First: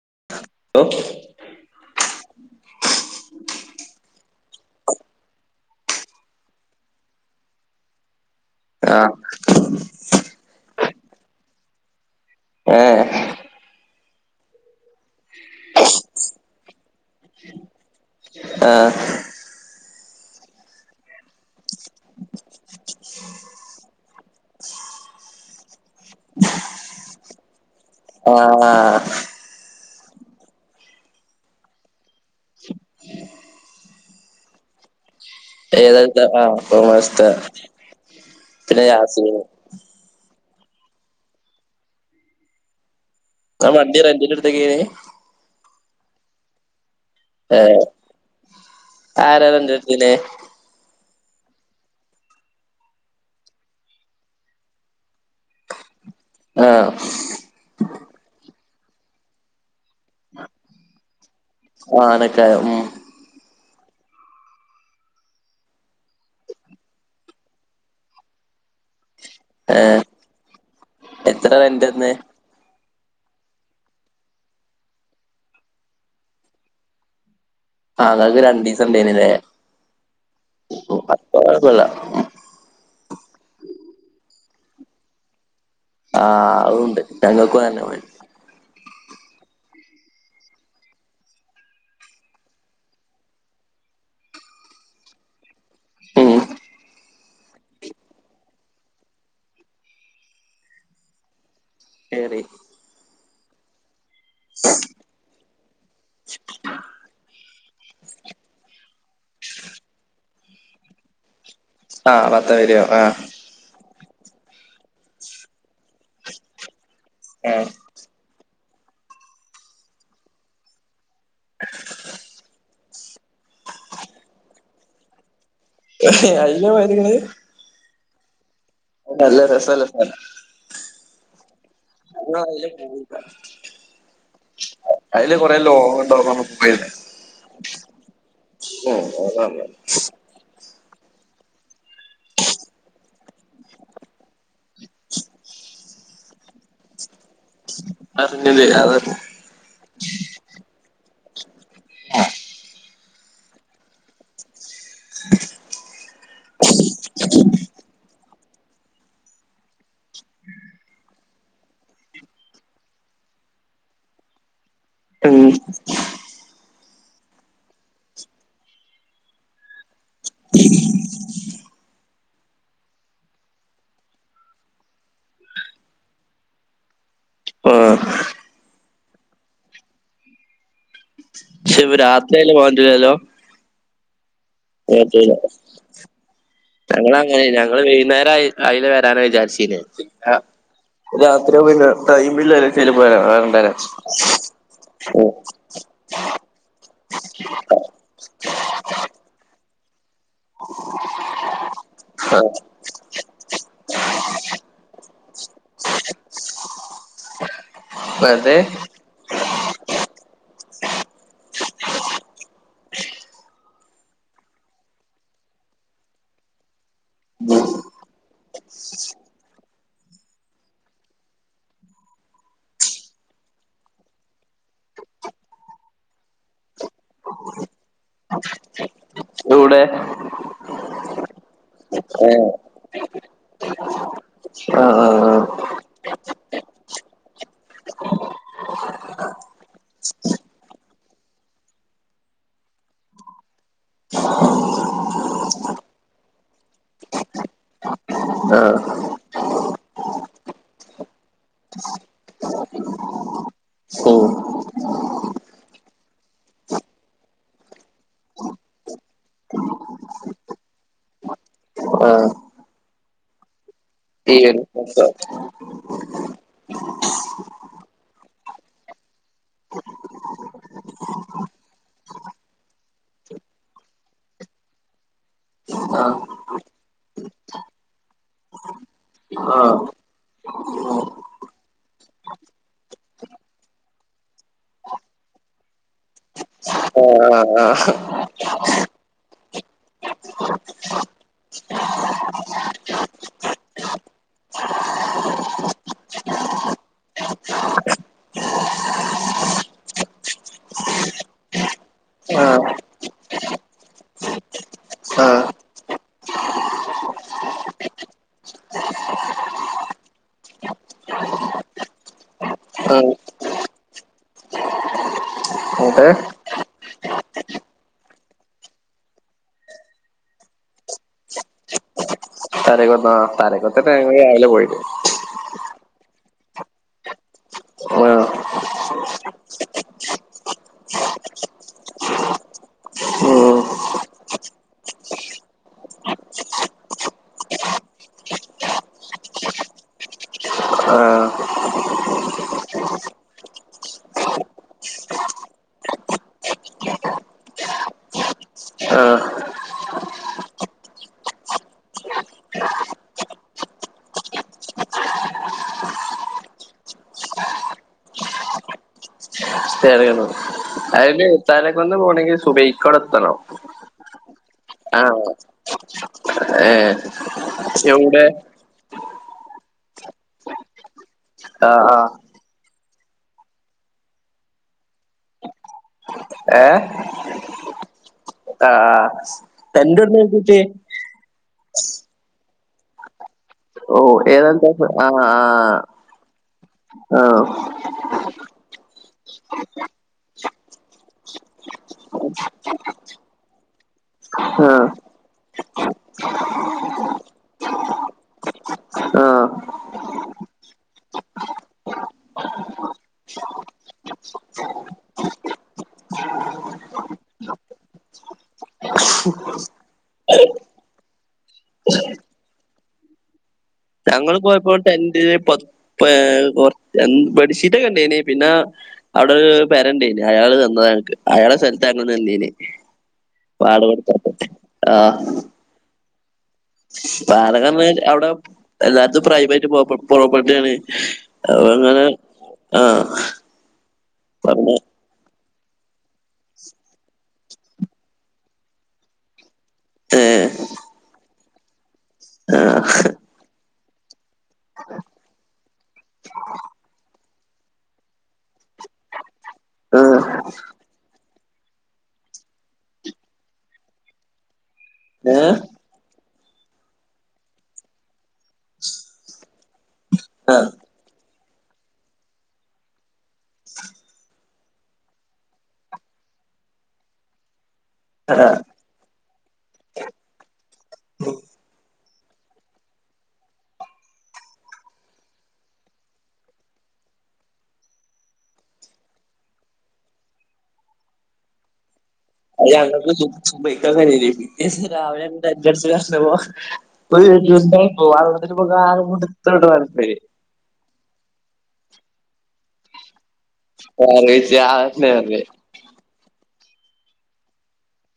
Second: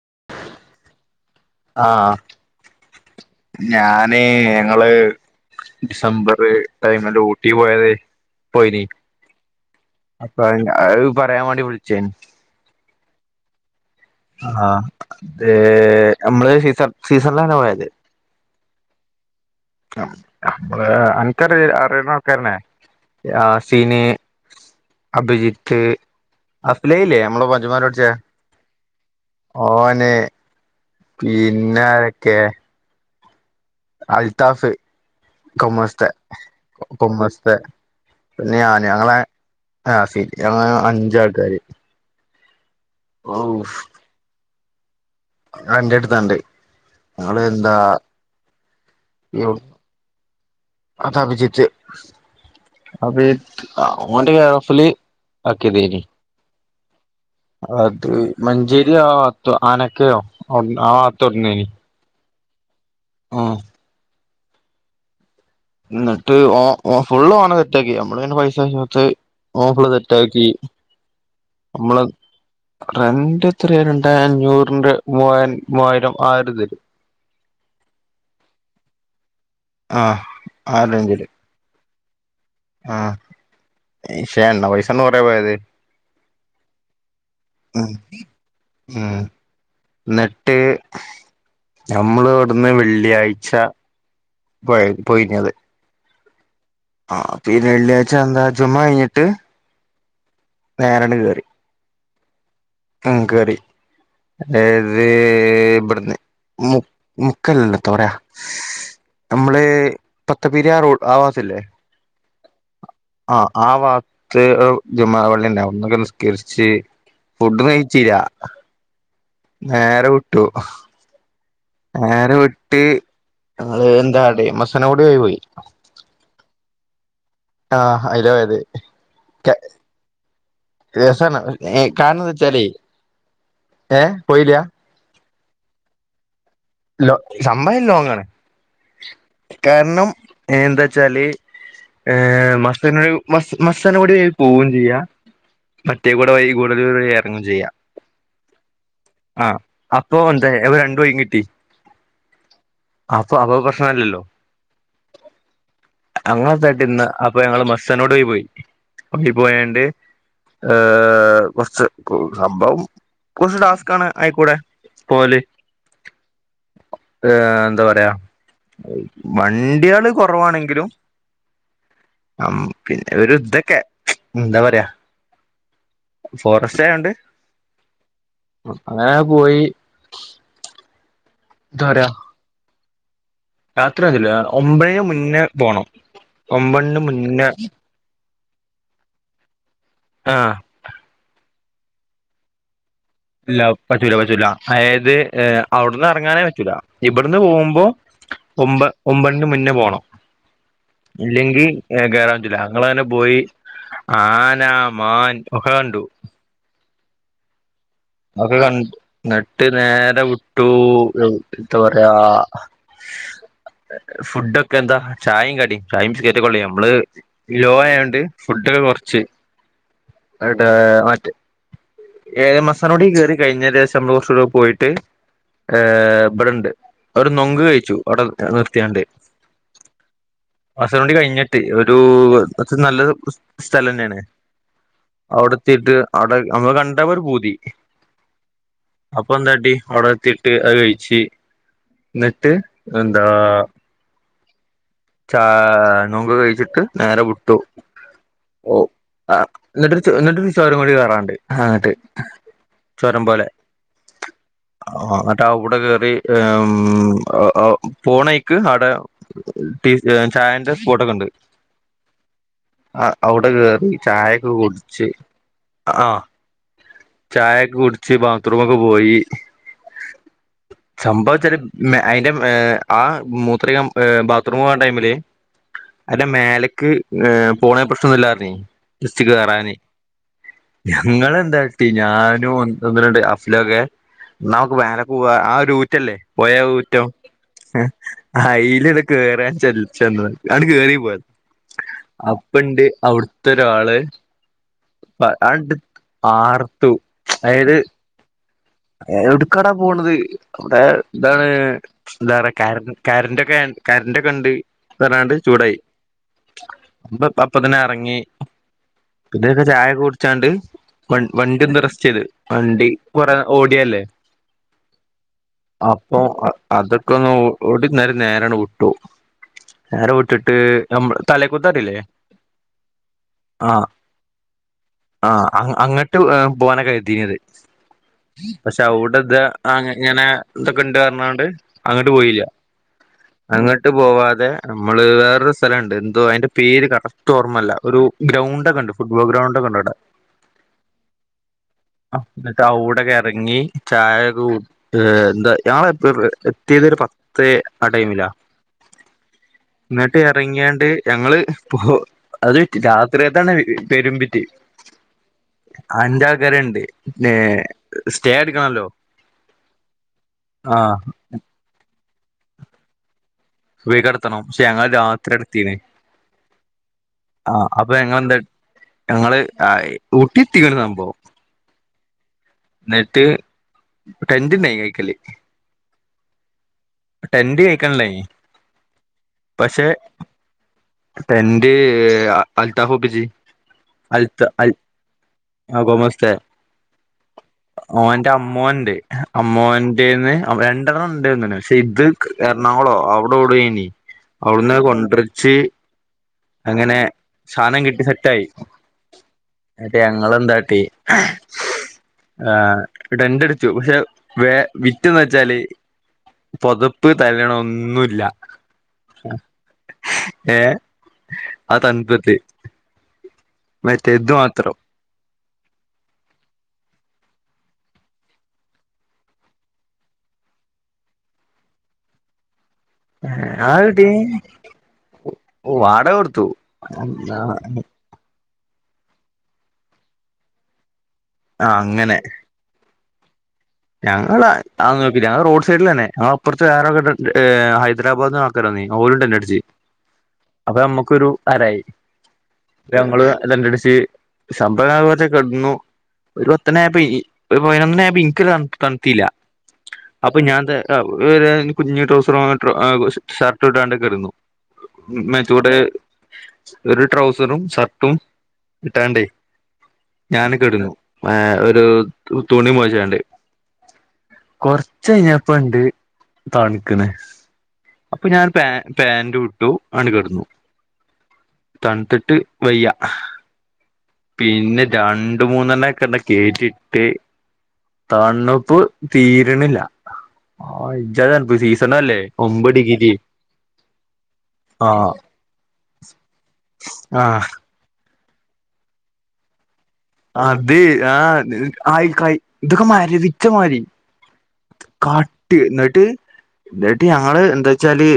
[unintelligible] ആഹ് ങ്ങള് ഡിസംബറ് ടൈമില് ഊട്ടി പോയതേ പോയിനി ആഹ് അപ്പ അത് പറയാൻ വേണ്ടി വിളിച്ചേന് ഏഹ് ആഹ് അത് നമ്മള് സീസ സീസണിലാണ് പോയത്. ആഹ് അമ്മള് അനക്ക് അറിയണ അറിയണക്കാരന്നെ ആസീന് അഭിജിത്ത് അഫ് ല ഇല്ലേ നമ്മള [unintelligible] ആ ഓന് പിന്നാരൊക്കെ അൽതാഫ് കൊമേഴ്‌സ്തെ ഏതെടുത്ത ആഹ് കൊമേഴ്‌സ്ത്തെ കൊമേഴ്‌സ്തെ പിന്നെ ഞാന് ഞങ്ങളെ ആസീൻ ഞങ്ങ അഞ്ചാൾക്കാര്. ആ വണ്ടി റെന്റിന് [unintelligible] ആ ൻ്റെടുത്തുണ്ട് ഏ ആര [unintelligible] അപ്പ ഓന്റെ കേറോഫിൽ ആക്കിതനി ആ അത് മഞ്ചേരിയോ ത്തോ ആനക്കയോ ആ തൊറന്നിന് ആ ആനക്കയം ഉം ആഹ് എന്നിട്ട് ഓഓ ഫുള്ള് ഓന സെറ്റാക്കി നമ്മള പിന്നെ പൈസത്ത് ഓ ഫുള്ള് ഏഹ് സെറ്റാക്കി എത്ര നമ്മള് ന്റന്ന് റെന്റ് എത്ര രണ്ടേ അഞ്ഞൂറിന്റെ മൂവാരം മൂവായിരം ആ ഒരിത് ആഹ് [unintelligible] രണ്ടീസം [unintelligible] ആഹ് ആലഞ്ചല് ഉം ആ ക്ഷേ എണ്ണ പൈസന്ന കൊറ പോയത് ആ ഉണ്ട് ഞങ്ങൾക്കും അതന്നെ ഉം ഉം എന്നിട്ട് ഞമ്മൾ ഇവിടുന്ന് വെള്ളിയാഴ്ച പോയി പോയിഞ്ഞത് ഉം ആ പിന്നെ വെള്ളിയാഴ്ച എന്താ ജുമ കഴിഞ്ഞിട്ട് നേരണ കേയറി കേറി കേറി ഏത് ബട്ന്ന് മു മു കല്ലത്തൊറയാ നമ്മള് പത്തപരിയാറൂ ആവാത്തല്ലേ ആഹ് പത്തപിരിയം ആ ആ വാ [unintelligible] ങ്ങള് നിസ്കരിച്ച് ഫുഡൊന്നു ആഹ് കയിച്ചിലാ നേരെ വിട്ടു നേരെ വി ട്ട് ഞങ്ങള് എന്താ മസനകുടി വഴി പോയി കെ അയ്യമായിരിക്ക്ണെ ആ അയിലെ പോയത് അത് നല്ല രസള്ള സ്ഥലാ രസാണ് ഏ കാരന്ന് വെച്ചാലേ പോയില്ല ഏ പോയില്ല അയിലെ കൊറേ ലോങ്ങുണ്ടെടാ പറ ലോ സംഭവം ലോങ്ങാണ് ഉം അതാണ് കാരണം എന്താ ചാല് എ മസന മസനകുടി വഴി പോവുകയും ചെയ്യാം മറ്റേ ഇവിടെ വഴി ഗൂഡല്ലൂർ ചെയ്യാം അറിഞ്ഞില്ലേ അതന്നെ ആ അപ്പോ എന്തേ പോയി കിട്ടി അപ്പൊ അപ്പ പ്രശ്നല്ലല്ലോ അങ്ങത്തായിട്ട് ഇന്ന് അപ്പൊ ഞങ്ങള് മസ്സന പോയി പോയി പോയണ്ട് കൊറച്ച് സംഭവം കൊറച്ച് ടാസ്ക് ആണ് ആയിക്കൂടെ ഉം പോവല് ഏ എന്താ പറയാ വണ്ടികള് കുറവാണെങ്കിലും പിന്നെ ഒരു ഇതൊക്കെ എന്താ പറയാ ഫോറസ്റ്റ് ആയൊണ്ട് ആഹ് അങ്ങനെ പോയി ശരി രാത്രിയയിലെ പോവാൻ പറ്റൂലല്ലോ യാത്രല്ല ഒമ്പണിൻ്റെ മുന്നേ പോണം ഒമ്പണിൻ്റ ഞങ്ങളങ്ങനെ മുന്നേ ഞങ്ങള് വൈകുന്നേരം ആയി അയിലെ വരാന വിചാരിച്ചില്ലേ ആഹ് [unintelligible] അത്ര പിന്നെ ടൈം ഇല്ലല്ലോ ഇല്ല പറ്റൂല പറ്റൂല അതായത് അവിടുന്ന് ഇറങ്ങാനേ പറ്റൂല ഇവിടുന്ന് പോകുമ്പോ ഒമ്പ ഒമ്പണിൻ്റെ മുന്നേ പോണം ഇല്ലെങ്കിൽ കേറാൻ ആഹ് പറ്റില്ല ഞങ്ങളങ്ങനെ പോയി ആന, മാൻ ഒക്കെ കണ്ടു. വെറുതെ [unintelligible] നട്ട് നേരെ വിട്ടോ എന്താ പറയാ ഫുഡൊക്കെ എന്താ ചായേം കടിം ചായേം ബിസ്കറ്റ്ക്കൊള്ളു നമ്മള് ലോ ആയോണ്ട് ഫുഡൊക്കെ കൊറച്ച് എട് അറ്റ് എ എം സ് [unintelligible] കയറി കഴിഞ്ഞദേശം [unintelligible] കുറച്ച കൂടെ പോയിട്ട് ഹ് ഇവിടെണ്ട് അവര് നൊങ്ക് കഴിച്ചു അവിടെ നിർത്തിയാണ്ട് യൗടെ മസ്നഗുഡി കയ്ഞ്ഞ് ഒരു [unintelligible] നല്ല സ്ഥലെന്നേണ് ആഹ് അവുടെത്തിട്ട് അവിടെ നമ്മ കണ്ട ഒരു പൂതി അപ്പൊന്താട്ടി അവുടെത്തിട്ട് അത് ആയിച് ന്നിട്ട് എന്താ ചാ നൂങ് കഴിച്ചിട്ട് നേരെ വിട്ടു ആഹ് ഓ ആഹ് എന്നിട്ടൊരു എന്നിട്ടരു ചോരം കൂടി കേയറാണ്ട് എന്നിട്ട് ചോരം പോലെ ഉം അട്ട് ആ കൂടെ കേറി പോണേക്ക് അടെ [unintelligible] ചായന്റെ ഫ്പോട്ടൊക്കെ ആഹ് ഉണ്ട്ആ ഔടെ കേറി [unintelligible] ആഹ ചായയക്കെ കുടിച്ച് ബാത്ത്റൂമൊക്കെ പോയി സംഭവം ചില അതിന്റെ ആ മൂത്രക ത്രു ആ ടൈമില് അയ്ന്റെ മേലക്ക് പോണ പ്രശ്നോന്നുല്ലാറഞ്ഞ് ജെസ്റ്റ് ആഹ് കേറാന് ആഹ് ഞങ്ങലെന്താട്ടി ഞാനും ഒന്ന് രണ്ട് അഫ്‌ലോക്കെ ന്നാമ്മക്ക് മേലെ പോവാം ആ ഒരു ഊറ്റല്ലേ പോയരൂറ്റം ഏ അയിൽ കേറാൻ ചലിച്ചങ്ങട് അങ്ങട് കേറി പോയത അപ്പണ്ട് അവിടൊത്തൊരാള് ആ അട് ആർത്തു അതായത് എടുക്കാടാ പോണത് അവിടെഎന്താണ് എന്താ പറയാ ആഹ് ക കരന്റെ ക്കെ കരന്റെ ക്കെണ്ട് പറഞ്ഞാണ്ട് ചൂടായി [unintelligible] അപ്പത്തിനെ ഇറങ്ങി ഇതൊക്കെ ചായ കുടിച്ചാണ്ട് വണ്ടി ഒന്ന് റെസ്റ്റയ്ത് വണ്ടി കുറ ഓടിയല്ലേ ആഹ് ആഹ് ആഹ് എന്നിട്ട് അപ്പൊ അ അതൊക്കെ ഒന്ന് ഓ ഓടി നേര നേരങ്ങണ് വിട്ടു നേര വിട്ടിട്ട് നമ്മ തലേക്കുത്തറില്ലേ [unintelligible] അ അങ്ങട്ട് പോവാനാ കരുതീനത് ആ, പക്ഷെ അവിടെ ഇതാ അങ് ഇങ്ങനെ ഇതൊക്കെണ്ട് പറഞ്ഞൊണ്ട് അങ്ങോട്ട് പോയില്ല ഉം, അങ്ങോട്ട് പോവാതെ നമ്മള് വേറൊരു സ്ഥലണ്ട് എന്തോ അതിന്റെ പേര് കറക്ട് ഓർമ്മല്ല ഒരു ഗ്രൗണ്ട് ഒക്കെ ഉണ്ട് ഫുട്ബോൾ ഗ്രൗണ്ട് ഒക്കെ ഉണ്ട് ആ, അവ്ടെ ന്ന്ട്ട് അവ്ടെ കേ ഇറങ്ങി ചായെക്കെ [unintelligible] എന്താ ഞങ്ങള് എത്തിയത് ഒരു പത്ത് ആ ടൈമിലാ ആ, എന്നിട്ട് എറങ്ങിയാണ്ട് ഞങ്ങള് പോ അത് രാത്രിക്കത്താണ് പെരുമ്പിറ്റ് അഞ്ചാൾക്കാരായിട്ട് പിന്നേ സ്റ്റേ എടുക്കണല്ലോ ആഹ് [unintelligible] പോണെങ്കിൽ സുബഹികടെത്തണം എത്തണം പക്ഷെ ങ്ങള് രാത്രി എത്തീണ് ഏ ആഹ് അപ്പൊ എവിടെ ഞങ്ങൾണ്ട് ഞങ്ങള് ആ ഊട്ടി എത്തിക്ണ് സംഭവം ആഹ് ആഹ് എന്നിട്ട് ടെന്റ്ണ്ടായിനി കയ്ക്കല് ടെൻ്റ് കൈക്കല്ണ്ടായിനി ആഹ് ആ ടൻ്റൊട്ന്നാകിട്ടി [unintelligible] അൽത്താഫ് ഒപ്പിച് ഓ ഏത ആ ആ കൊമസ്തെ ആ ന്റെ അമ്മോൻണ്ട് ഏ അമ്മോന്റെന്ന് രണ്ടെണ്ണം ഉണ്ട്ന്ന് ക്ഷെ ഇത് എറണാകുളോ അവിടെ [unintelligible] ആ അവിടുന്ന് കൊണ്ടരിച്ച് അങ്ങനെ സാനം കിട്ടി സെറ്റായി ആ മറ്റേ ഞങ്ങെന്താട്ടി ആ ടെന്റ് അടിച്ചു പക്ഷെ വേ വിറ്റന്ന് വെച്ചാല് പൊതപ്പ് തലെണ ഒന്നുല്ല ഏ ആ തണത്തിടെ ഞങ്ങള് പോയപ്പോ ടെൻ്റ് ന് പ പഠിച്ചിട്ടൊക്കെ ഉണ്ടേനി പിന്നെ അവിടെ പരണ്ടേന് അയാള് തന്നതാങ്ങക്ക് അയാൾടെ സ്ഥലത്താരുന്നു നിന്നീന്യ ആട്ടി വോ അ ട കൊടുത്തു ആഹ് വാടകന്ന് അവിടെ എല്ലാടത്തും പ്രൈവേറ്റ് പോ പോ പ്രോപ്പർട്ടിയാണ് ആ അങ്ങനെ ആഹ് ഞങ്ങളാ പറഞ്ഞ [unintelligible] [unintelligible] റോഡ് സൈഡിലന്നെ അ അപ്പുറത്ത് വേറൊരു കെട്ടിടത്തില് ഹൈദ്രാരാബാദ്ന്ന് ആൾക്കാര് വന്നേനി ഓരും ടെൻ്റടിച്ച് ഏഹ് അപ്പൊ നമ്മുക്കൊരു അരായി ആഹ് ഞങ്ങള് ടെൻ്റടിച്ച് സംഭവാവര് കെടന്നു ഒരു പത്തണിയായപ്പ ഈ ഇ ഒരു പതിനൊന്നണിയായപ്പ ഇൻക്കൊരു തൺ തണുത്തീല്ല ആഹ് അപ്പൊ ഞാൻ ത ത ഒരു കുഞ്ഞു ട്രൗസറും ഷർട്ട് ഇട്ടാണ്ട് കെടുന്നു ഏഹ് മേത്തൂടെ ഒരു ട്രൗസറും ഷർട്ടും ഇട്ടാണ്ടേ ഞാൻ ആഹ് കെടുന്നു ഏ ഒരു തു തുണി മുറിച്ചാണ്ടേ കൊറച്ച് കഴ്ഞ്ഞപ്പ ഇണ്ട് തണുക്കണ് അപ്പൊ ഞാൻ ആഹ് പാ പാന്റൂട്ടു അണ്ട് കെട്ന്നു തണുത്തിട്ട് വയ്യ പിന്നെ രണ്ട് മൂന്നെണ്ണ ഒക്കെ ആണ്ട് കേറ്റി ഇട്ട് തണു ഇപ്പ് തീര്ണില്ല ആ ഇജാതി തണപ്പ് സീസണല്ലേ അ ഒമ്പത് ഡിഗ്രി ഞങ്ങൾക്ക് സുബഹിക്കങ്ങനേനി ആ രാവിലന്നെ ടെൻ്റട്ച്ചാർഞ്ഞപ്പം [inaudible] ഓ [unintelligible] കൊടുത്ത് ഇട്വാര്ന്ന് അത് ആഹ് ആയിക്കായ് ഇതൊക്കെ മരവി ഓ [unintelligible] കഴ്ച്ച [inaudible] ഇന്നെട്ട് ഞങ്ങള് എന്താ ച്ചാല്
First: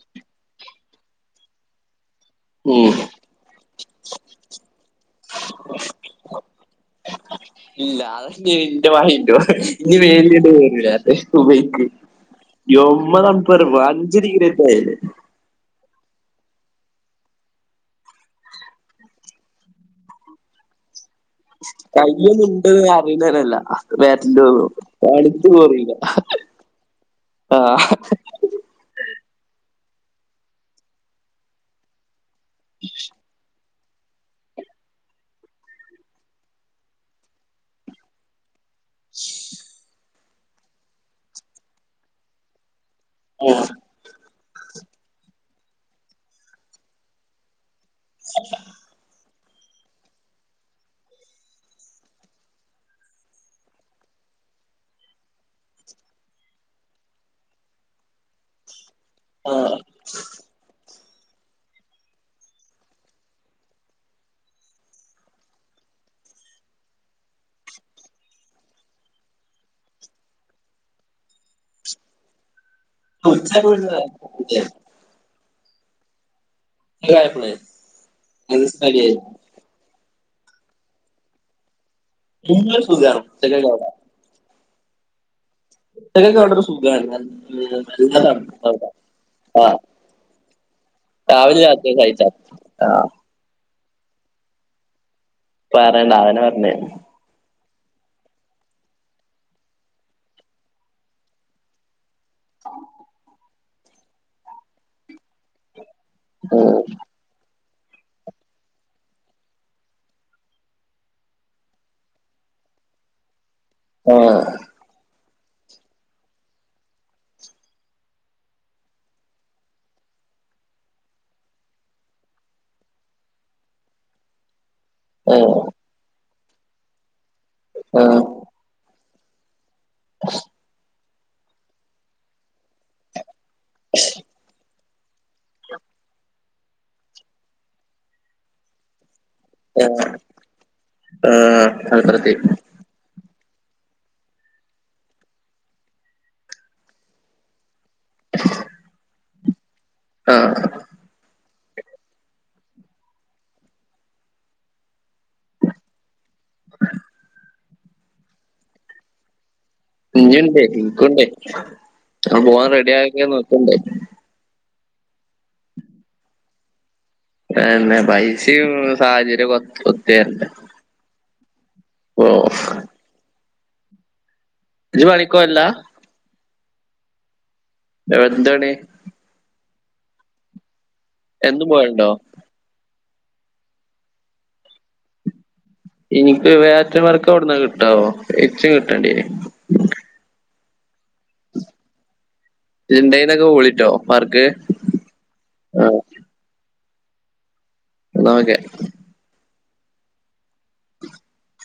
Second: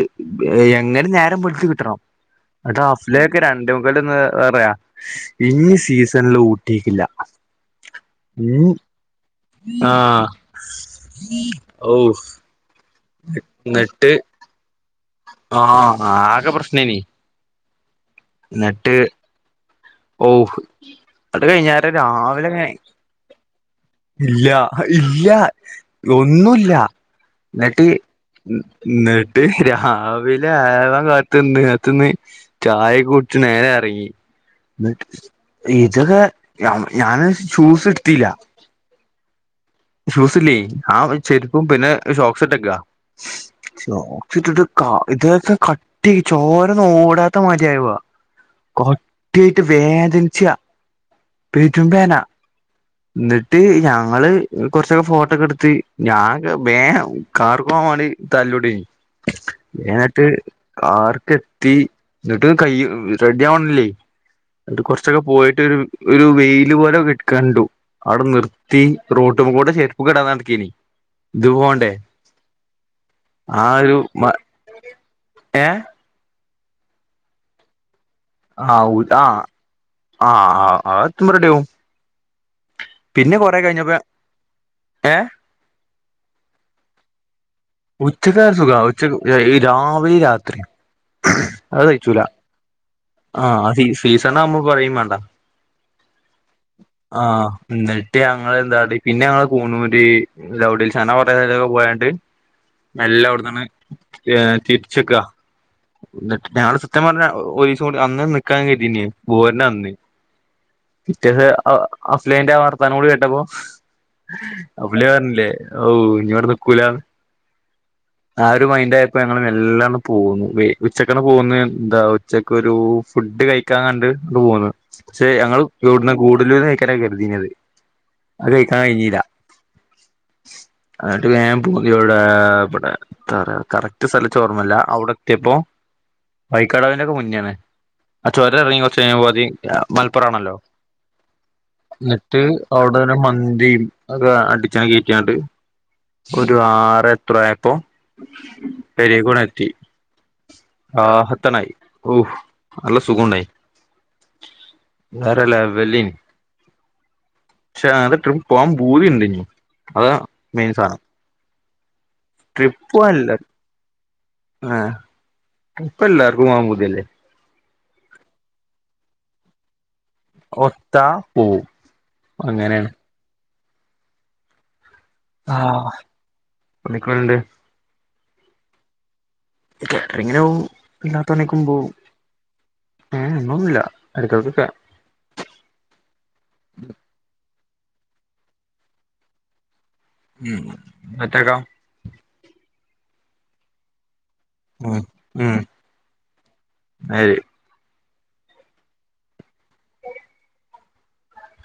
എങ്ങനിം നേരം വെള്ത്ത് കിട്ടണം അടാ ഉം അഫ്‌ലഹക്കെ രണ്ടേമുക്കാൽനന്ന് പറയാ ഇനി സീസണിലൊ ഇല്ല അതക്കെൻ്റെ വായീ ആ ഇനി വേണ്ടൊന്നും വരൂല്ല അത് ഓ [unintelligible] ഉമ്മനാം [unintelligible] അഞ്ച് ഡിഗ്രി ഒക്കെ [unintelligible] ആഹ് ആകെ പ്രശ്നേനി ന്നിട്ട് ഓ അത് കഴിഞ്ഞാര രാവിലെ കയ്യൊന്നുണ്ടെന്ന് അറിയുന്നതിനല്ല ബാറ്റിന്റെ ഇല്ല ഇല്ല അടുത്ത് പോറിയില്ല ഒന്നൂല്ല ആ ന്നട്ട് ന്നട്ട് രാ അവില് ആവാൻ കാത് ന്ന് ആത് ന്ന് ചായ് നേരെറങ്ങി ഇതൊക്കെ ഞാന് ഷൂസ് ഇട്ത്തീല്ല ശ് ഷൂസില്ലേ ആഹ് ചെരുപ്പും പിന്നെ ഷോക്ക്സ്‌ ട്ടക്വാ [unintelligible] ഇട്ടിട്ട് കാ ഇതൊക്കെ കട്ടിയായി ചോരൊന്നും ഓടാത്ത മാരിയാവാ ട്ടിയായിട്ട് വേദനിച്ചാ പെരുംവേന എന്നിട്ട് ഞങ്ങള് കുറച്ചൊക്കെ ഫോട്ടോക്കെ എടുത്ത് ഞാ വേഗം കാറിൽ പോകാൻ വേണ്ടി തല്ലുകൂടിന് ന്ട്ട് കാർ എത്തി എന്നിട്ട് കൈ റെഡി ആവണില്ലേ എന്നിട്ട് കുറച്ചൊക്കെ പോയിട്ട് ഒരു വെയില് പോലെ കണ്ടു അവിടെ നിർത്തി റോട്ടുമ്മേകൂടെ ചെരുപ്പ് കിടാതെ നടക്കനി ഇത് പോണ്ടേ ആ ഉച്ചപോലെ ഒരു തോന്നീലേ ഏ [unintelligible] ആ മനസ്സിലായി ഉതാ ആ ആ ആ അത്എത്തുബ്ബ റെഡിയാവും [unintelligible] എ ഇതൊക്കെ വളരെ സുഖാണ് ഉച്ചക്കായ ഒരു സുഖാ. ഉച്ചക്ക്. ഈ ആ രാവിലിം രാത്രി. രാവിലെ അത് രാത്രി കഴിച്ച സഹിച്ചൂല ആ ആ അത് സീസൺ ആവുമ്പൊ പറയും വേണ്ട പറയണ്ട. അതന്നെ പറഞ്ഞേ. ഇന്ന്ട്ട് ഞങ്ങൾ എത്നാട്ടി പിന്നെ കൂണൂര് ചന പറയലൊക്കെ പോയണ്ട്. മെല്ലെ അവിടന്നാണ്ട് തിരിച്ച്ക്ക. എന്നിട്ട് ഞാൻ സത്യം പറഞ്ഞ ഒയി അന്ന് നിക്കാൻ കെര്തീൻ്റ്. പോര്ന്ന അന്ന്. പിറ്റേന്ന് ആ അഫ്ലഹ് ന്റെ വർത്താനൂടെ കേട്ടപ്പോ ഹ ഹ അഫ്ലഹ് അർഞ്ഞീ ഓ ഇനി ഇവിടെ നിക്കൂലാന്ന് ആ ഒരു മൈൻഡ് ആയപ്പോ ഞങ്ങള് മെല്ലെ അങ്ങ് പോന്നു ഉച്ചക്കണ് പോന്നു ന്താ ഉച്ച ഒരു ഫുഡ് കഴിക്കാൻ കണ്ട് ങ്ങട് പോന്ന് ശെ ഞങ്ങൾ [unintelligible] കൂടുതൽ കയ്ക്കാനയ്ക്കാരം അത് കഴിക്കാൻ കഴിഞ്ഞീല്ല. എന്നിട്ട് ഞാൻ പൂധൃവിടെ ആ പ എത്താലെ., കറക്റ്റ് സ്ഥലം ച്ച് ഓർമ്മല്ല. അവിടെ എത്തിയപോ വൈക്കടവിന്റെ ഒക്കെ മു ന്നെ ആണേ ആ ചൊരം ഇറങ്ങി കുറച്ചു കഴിഞ്ഞപ്പോ മലപ്പുറം ആണല്ലോ ന്നിട്ട് അവിട ഒരു മന്തി [unintelligible] ഒരു ആറേത്രെ ആയപ്പോ [unintelligible] ആ [inaudible] റാഹത്തനായി ഓഹ് നല്ല സുഖണ്ടായി വേറെ ലെവലെനു [inaudible] [unintelligible] പോവാൻ പൂതിണ്ട് അതാ ഇഞ്ഞിണ്ടയ് മെയിൻ സാധനം ഇൻക്ണ്ടയ് ഞാൻ പോവാൻ ട്രിപ്പ് റെഡിയായിങ്ങനെ പോവാനില്ല നിൽക്ണ്ടയ് ആഹ് ഇപ്പെല്ലാർക്കും [unintelligible] [unintelligible] പൈസീം മ്മ് സാഹചര്യൊക്കെ [unintelligible] [unintelligible] ഓ ഓഹ്ഹ ഇജ്ജ്പണികോവല്ല പുള്ളിക്ക് ഒഴിവുണ്ട് [unintelligible] കേട്രങ്ങിനോവും [unintelligible] എന്നും പോവും പോയണ്ടോ ഏഹ് എന്നൊന്നുല്ല എട്കെട്കൊക്കെ ഇനിക്ക് [unintelligible] വർക്ക്‌ [unintelligible] [unintelligible] ഇച് കിട്ടണ്ടീനു ഉം [unintelligible] [unintelligible] പർക്ക് ഉം ഉം ആ [unintelligible] എന്നാ ഒക്കെ [inaudible]